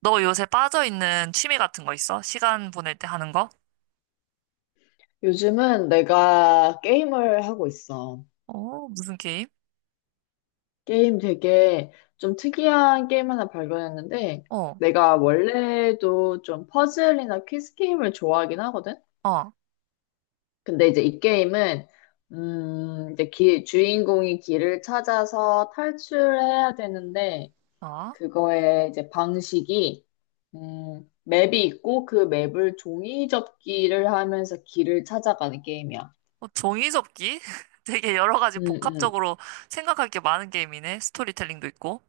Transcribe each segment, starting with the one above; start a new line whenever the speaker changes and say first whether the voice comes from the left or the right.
right: 너 요새 빠져있는 취미 같은 거 있어? 시간 보낼 때 하는 거?
left: 요즘은 내가 게임을 하고 있어.
right: 어, 무슨 게임?
left: 게임 되게 좀 특이한 게임 하나 발견했는데,
right: 어,
left: 내가 원래도 좀 퍼즐이나 퀴즈 게임을 좋아하긴 하거든?
right: 어,
left: 근데 이제 이 게임은, 이제 주인공이 길을 찾아서 탈출해야 되는데,
right: 아,
left: 그거의 이제 방식이, 맵이 있고 그 맵을 종이 접기를 하면서 길을 찾아가는 게임이야.
right: 어, 종이접기? 되게 여러 가지
left: 음, 음.
right: 복합적으로 생각할 게 많은 게임이네. 스토리텔링도 있고.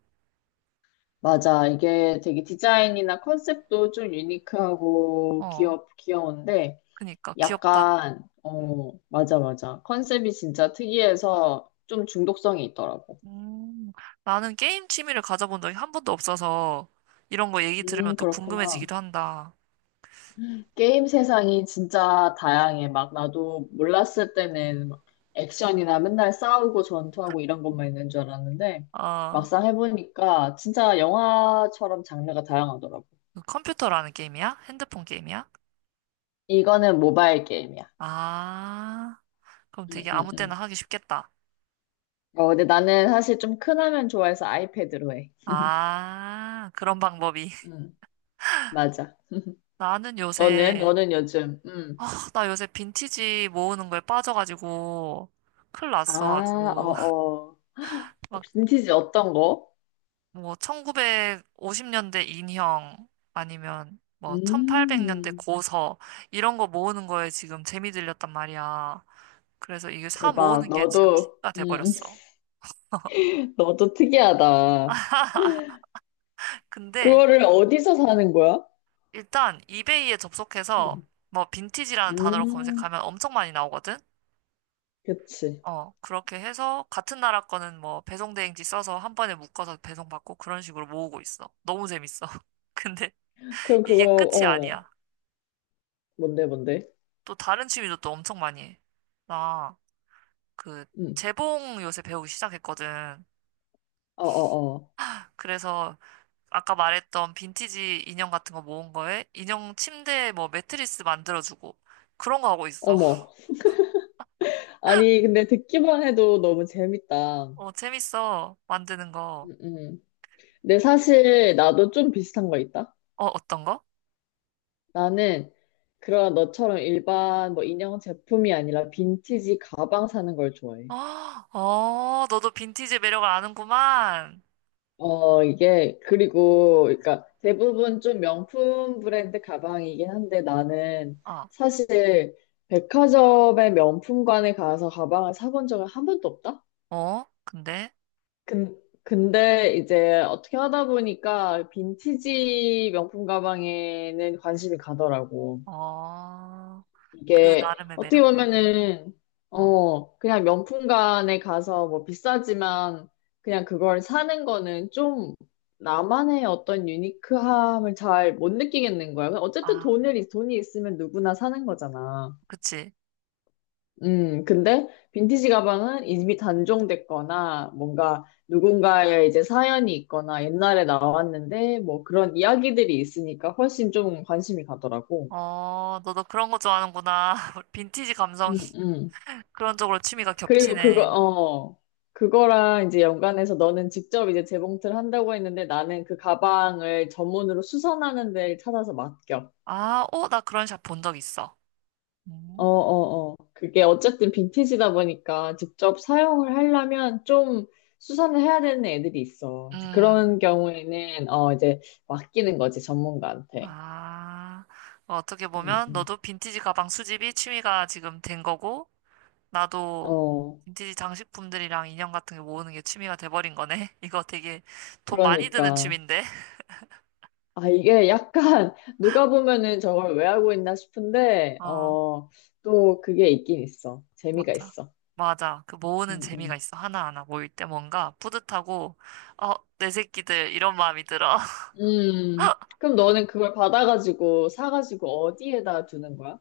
left: 맞아. 이게 되게 디자인이나 컨셉도 좀 유니크하고
right: 어,
left: 귀여운데,
right: 그니까 귀엽다.
left: 약간, 어, 맞아, 맞아. 컨셉이 진짜 특이해서 좀 중독성이 있더라고.
right: 음, 나는 게임 취미를 가져본 적이 한 번도 없어서 이런 거 얘기 들으면 또
left: 그렇구나.
right: 궁금해지기도 한다.
left: 게임 세상이 진짜 다양해. 막 나도 몰랐을 때는 막 액션이나 맨날 싸우고 전투하고 이런 것만 있는 줄 알았는데,
right: 어,
left: 막상 해보니까 진짜 영화처럼 장르가 다양하더라고.
right: 그 컴퓨터라는 게임이야? 핸드폰 게임이야?
left: 이거는 모바일 게임이야.
right: 아, 그럼
left: 응,
right: 되게
left: 응,
right: 아무 때나
left: 응.
right: 하기 쉽겠다.
left: 어, 근데 나는 사실 좀 큰 화면 좋아해서 아이패드로 해.
right: 아, 그런 방법이.
left: 응. 맞아.
right: 나는
left: 너는?
right: 요새,
left: 너는 요즘? 응.
right: 아, 나 요새 빈티지 모으는 거에 빠져가지고, 큰일 났어,
left: 아,
right: 아주.
left: 어어.
right: 막,
left: 빈티지 어떤 거?
right: 뭐, 1950년대 인형, 아니면, 뭐, 1800년대
left: 음.
right: 고서, 이런 거 모으는 거에 지금 재미 들렸단 말이야. 그래서 이게 사
left: 대박.
right: 모으는 게 지금
left: 너도,
right: 취미가
left: 음.
right: 돼버렸어.
left: 너도 특이하다.
right: 근데,
left: 그거를 어디서 사는 거야?
right: 일단, 이베이에 접속해서,
left: 음.
right: 뭐, 빈티지라는 단어로
left: 음.
right: 검색하면 엄청 많이 나오거든?
left: 그치.
right: 어, 그렇게 해서 같은 나라 거는 뭐 배송 대행지 써서 한 번에 묶어서 배송받고 그런 식으로 모으고 있어. 너무 재밌어. 근데
left: 그럼 그거,
right: 이게 끝이
left: 어,
right: 아니야.
left: 뭔데, 뭔데?
right: 또 다른 취미도 또 엄청 많이 해. 나 그
left: 음.
right: 재봉 요새 배우기 시작했거든.
left: 어어어.
right: 그래서 아까 말했던 빈티지 인형 같은 거 모은 거에 인형 침대 뭐 매트리스 만들어주고 그런 거 하고 있어.
left: 어머. 아니, 근데 듣기만 해도 너무 재밌다.
right: 어, 재밌어. 만드는 거.
left: 음. 음. 근데 사실 나도 좀 비슷한 거 있다.
right: 어, 어떤 거?
left: 나는 그런 너처럼 일반 뭐 인형 제품이 아니라 빈티지 가방 사는 걸 좋아해.
right: 어, 어, 너도 빈티지 매력을 아는구만.
left: 어, 이게 그리고 그러니까 대부분 좀 명품 브랜드 가방이긴 한데 나는
right: 어.
left: 사실 백화점의 명품관에 가서 가방을 사본 적은 한 번도 없다.
right: 어? 근데?
left: 근, 근데 이제 어떻게 하다 보니까 빈티지 명품 가방에는 관심이 가더라고.
right: 어, 그
left: 이게
right: 나름의
left: 어떻게
right: 매력 때문에.
left: 보면은
right: 어,
left: 어 그냥 명품관에 가서 뭐 비싸지만 그냥 그걸 사는 거는 좀 나만의 어떤 유니크함을 잘 못 느끼겠는 거야. 그러니까 어쨌든
right: 아,
left: 돈을 돈이 있으면 누구나 사는 거잖아.
right: 그치.
left: 근데 빈티지 가방은 이미 단종됐거나 뭔가 누군가의 이제 사연이 있거나 옛날에 나왔는데 뭐 그런 이야기들이 있으니까 훨씬 좀 관심이 가더라고.
right: 어, 너도 그런 거 좋아하는구나. 빈티지 감성.
left: 음, 음.
right: 그런 쪽으로 취미가
left: 그리고 그거,
right: 겹치네.
left: 어, 그거랑 이제 연관해서 너는 직접 이제 재봉틀 한다고 했는데 나는 그 가방을 전문으로 수선하는 데를 찾아서 맡겨.
right: 아, 어, 나 그런 샵 본 적 있어.
left: 어,
right: 음,
left: 어, 어. 그게 어쨌든 빈티지다 보니까 직접 사용을 하려면 좀 수선을 해야 되는 애들이 있어. 이제
right: 음,
left: 그런 경우에는, 어, 이제 맡기는 거지, 전문가한테.
right: 아, 어떻게
left: 음,
right: 보면
left: 음.
right: 너도 빈티지 가방 수집이 취미가 지금 된 거고, 나도
left: 어,
right: 빈티지 장식품들이랑 인형 같은 게 모으는 게 취미가 돼버린 거네. 이거 되게 돈 많이 드는
left: 그러니까.
right: 취미인데.
left: 아, 이게 약간 누가 보면은 저걸 왜 하고 있나 싶은데,
right: 어.
left: 어, 또 그게 있긴 있어. 재미가
right: 맞아.
left: 있어.
right: 맞아. 그 모으는
left: 음,
right: 재미가
left: 음.
right: 있어. 하나하나 모일 때 뭔가 뿌듯하고, 어, 내 새끼들, 이런 마음이 들어.
left: 음, 그럼 너는 그걸 받아가지고, 사가지고 어디에다 두는 거야?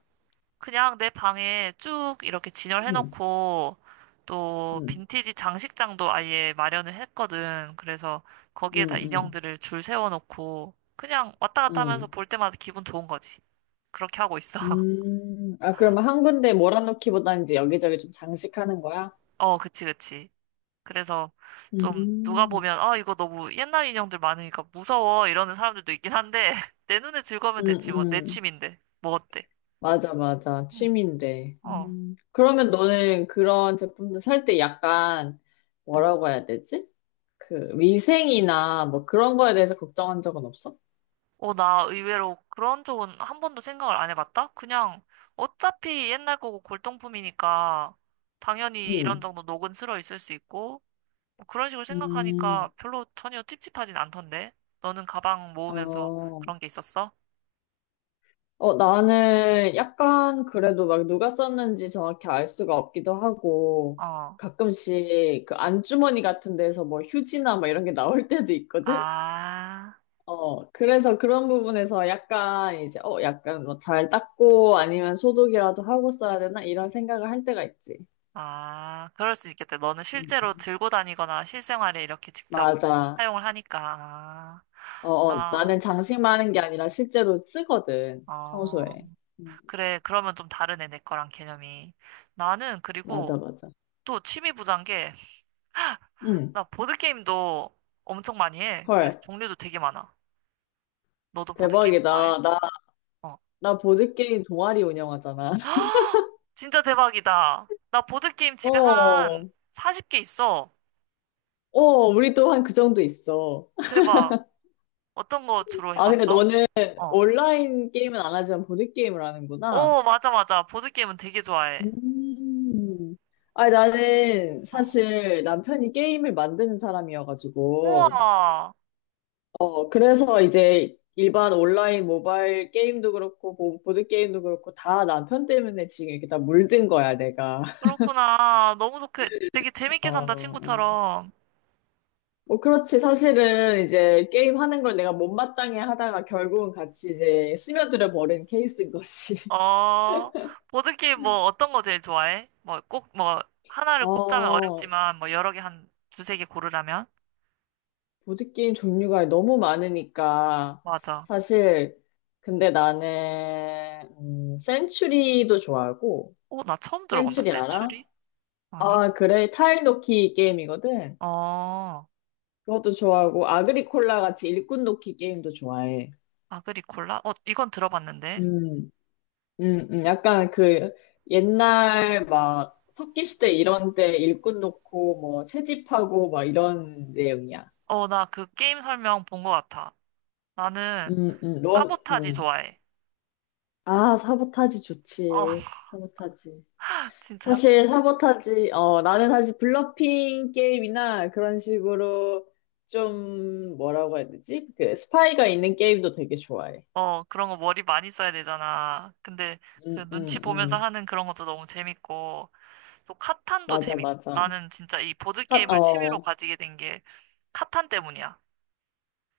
right: 그냥 내 방에 쭉 이렇게
left: 음,
right: 진열해놓고, 또
left: 음,
right: 빈티지 장식장도 아예 마련을 했거든. 그래서
left: 음,
right: 거기에다
left: 음,
right: 인형들을 줄 세워놓고, 그냥 왔다 갔다 하면서
left: 음.
right: 볼 때마다 기분 좋은 거지. 그렇게 하고 있어.
left: 아, 그러면 한 군데 몰아놓기보다는 이제 여기저기 좀 장식하는 거야?
right: 어, 그치, 그치. 그래서 좀 누가
left: 음,
right: 보면 아 이거 너무 옛날 인형들 많으니까 무서워 이러는 사람들도 있긴 한데 내 눈에 즐거우면
left: 음,
right: 됐지 뭐 내
left: 음.
right: 취미인데 뭐 어때?
left: 맞아, 맞아.
right: 응.
left: 취미인데.
right: 어.
left: 음. 그러면 너는 그런 제품들 살 때 약간
right: 응.
left: 뭐라고 해야 되지? 그 위생이나 뭐 그런 거에 대해서 걱정한 적은 없어?
right: 어, 나 의외로 그런 쪽은 한 번도 생각을 안 해봤다? 그냥 어차피 옛날 거고 골동품이니까 당연히 이런
left: 응.
right: 정도 녹은 슬어 있을 수 있고 뭐 그런 식으로
left: 음,
right: 생각하니까 별로 전혀 찝찝하진 않던데 너는 가방 모으면서
left: 어,
right: 그런 게 있었어?
left: 어, 나는 약간 그래도 막 누가 썼는지 정확히 알 수가 없기도 하고
right: 어.
left: 가끔씩 그 안주머니 같은 데서 뭐 휴지나 뭐 이런 게 나올 때도 있거든?
right: 아.
left: 어, 그래서 그런 부분에서 약간 이제 어, 약간 뭐 잘 닦고 아니면 소독이라도 하고 써야 되나 이런 생각을 할 때가 있지.
right: 아, 그럴 수 있겠다. 너는
left: 음,
right: 실제로
left: 음.
right: 들고 다니거나 실생활에 이렇게 직접
left: 맞아.
right: 사용을 하니까. 아,
left: 어, 어,
right: 나,
left: 나는 장식만 하는 게 아니라 실제로 쓰거든,
right: 어,
left: 평소에. 음,
right: 그래. 그러면 좀 다르네, 내 거랑 개념이. 나는 그리고
left: 맞아, 맞아.
right: 또 취미 부자인 게,
left: 응,
right: 나 보드게임도 엄청 많이 해.
left: 헐,
right: 그래서 종류도 되게 많아. 너도 보드게임 좋아해?
left: 대박이다. 나,
right: 어.
left: 나 보드게임 동아리 운영하잖아.
right: 진짜 대박이다. 나 보드게임 집에
left: 어,
right: 한 40개 있어.
left: 어, 우리 또 한 그 정도 있어.
right: 대박. 어떤 거 주로
left: 아, 근데
right: 해봤어?
left: 너는
right: 어.
left: 온라인 게임은 안 하지만 보드게임을 하는구나.
right: 오, 맞아, 맞아. 보드게임은 되게 좋아해.
left: 음. 아니, 나는
right: 어.
left: 사실 남편이 게임을 만드는 사람이어가지고,
right: 우와,
left: 어, 그래서 이제 일반 온라인 모바일 게임도 그렇고, 보드 게임도 그렇고, 다 남편 때문에 지금 이렇게 다 물든 거야, 내가.
right: 그렇구나. 너무 좋게, 되게
left: 어,
right: 재밌게 산다,
left: 어.
right: 친구처럼.
left: 뭐 그렇지. 사실은 이제 게임 하는 걸 내가 못마땅해 하다가 결국은 같이 이제 스며들어 버린 케이스인 거지.
right: 어, 보드게임 뭐 어떤 거 제일 좋아해? 뭐 꼭, 뭐, 하나를 꼽자면
left: 어,
right: 어렵지만, 뭐 여러 개 한 두세 개 고르라면?
left: 보드 게임 종류가 너무 많으니까,
right: 맞아.
left: 사실, 근데 나는, 센츄리도 좋아하고,
right: 어, 나 처음 들어본다.
left: 센츄리 알아?
right: 센츄리? 아니?
left: 아, 그래. 타일 놓기 게임이거든.
right: 어,
left: 그것도 좋아하고 아그리콜라 같이 일꾼 돕기 게임도 좋아해.
right: 아그리콜라? 어, 이건 들어봤는데.
left: 음, 약간 그 옛날 막 석기시대 이런 때 일꾼 놓고 뭐 채집하고 막 이런 내용이야.
right: 어, 나 그 게임 설명 본 거 같아. 나는
left: 넌,
right: 사보타지 좋아해.
left: 아, 사보타지
right: 어,
left: 좋지. 사보타지.
right: 진짜.
left: 사실 사보타지, 어, 나는 사실 블러핑 게임이나 그런 식으로 좀 뭐라고 해야 되지? 그 스파이가 있는 게임도 되게 좋아해.
right: 어, 그런 거 머리 많이 써야 되잖아. 근데
left: 음,
right: 그
left: 음,
right: 눈치 보면서
left: 음.
right: 하는 그런 것도 너무 재밌고, 또 카탄도
left: 맞아,
right: 재밌고.
left: 맞아.
right: 나는 진짜 이 보드게임을 취미로
left: 어,
right: 가지게 된 게 카탄 때문이야.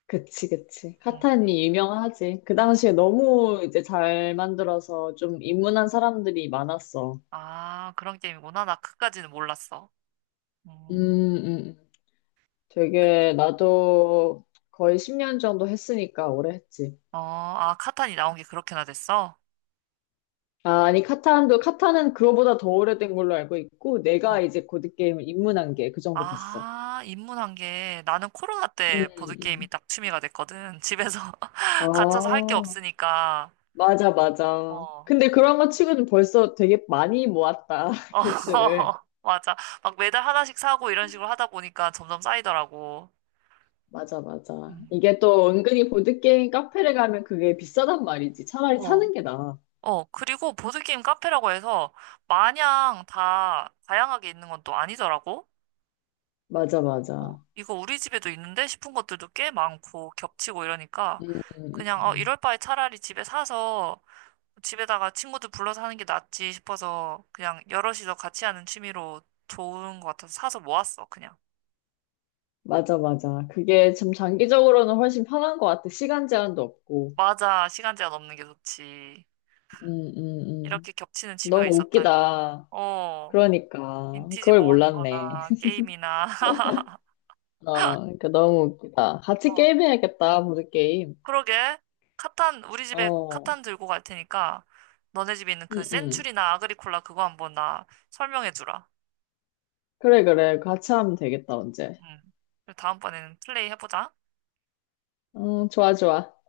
left: 그치, 그치.
right: 응,
left: 카타니 유명하지. 그
right: 응.
left: 당시에 너무 이제 잘 만들어서 좀 입문한 사람들이 많았어.
right: 아, 그런 게임이구나. 나 그까지는 몰랐어. 음,
left: 음.
right: 그-
left: 되게 나도 거의 10년 정도 했으니까 오래 했지.
right: 어, 아, 카탄이 나온 게 그렇게나 됐어?
left: 아, 아니, 카타는 그거보다 더 오래된 걸로 알고 있고,
right: 어.
left: 내가 이제 보드게임을 입문한 게 그 정도 됐어.
right: 아, 입문한 게 나는 코로나
left: 음,
right: 때 보드게임이
left: 음.
right: 딱 취미가 됐거든. 집에서 갇혀서 할 게
left: 아,
right: 없으니까.
left: 맞아, 맞아.
right: 어.
left: 근데 그런 거 치고는 벌써 되게 많이 모았다,
right: 어,
left: 개수를.
right: 맞아. 막 매달 하나씩 사고 이런 식으로 하다 보니까 점점 쌓이더라고.
left: 맞아, 맞아.
right: 음.
left: 이게 또 은근히 보드게임 카페를 가면 그게 비싸단 말이지. 차라리
right: 어,
left: 사는 게 나아.
right: 어. 그리고 보드게임 카페라고 해서 마냥 다 다양하게 있는 건 또 아니더라고.
left: 맞아,
right: 어,
left: 맞아.
right: 이거 우리 집에도 있는데 싶은 것들도 꽤 많고 겹치고 이러니까
left: 음,
right: 그냥 어,
left: 음.
right: 이럴 바에 차라리 집에 사서 집에다가 친구들 불러서 하는 게 낫지 싶어서 그냥 여럿이서 같이 하는 취미로 좋은 것 같아서 사서 모았어, 그냥.
left: 맞아, 맞아. 그게 참 장기적으로는 훨씬 편한 것 같아. 시간 제한도 없고.
right: 맞아. 시간 제한 없는 게 좋지.
left: 음, 음, 음.
right: 이렇게 겹치는 취미가
left: 너무
right: 있었다니.
left: 웃기다.
right: 어,
left: 그러니까.
right: 빈티지
left: 그걸
right: 모으는
left: 몰랐네.
right: 거나 게임이나.
left: 어, 그러니까 너무 웃기다. 같이
right: 어,
left: 게임해야겠다, 보드게임.
right: 그러게. 카탄, 우리 집에
left: 어,
right: 카탄 들고 갈 테니까 너네 집에 있는
left: 음,
right: 그
left: 음.
right: 센츄리나 아그리콜라 그거 한번 나 설명해 주라.
left: 그래, 그래. 같이 하면 되겠다, 언제.
right: 응. 그리고 다음번에는 플레이 해보자.
left: 어, 좋아, 좋아.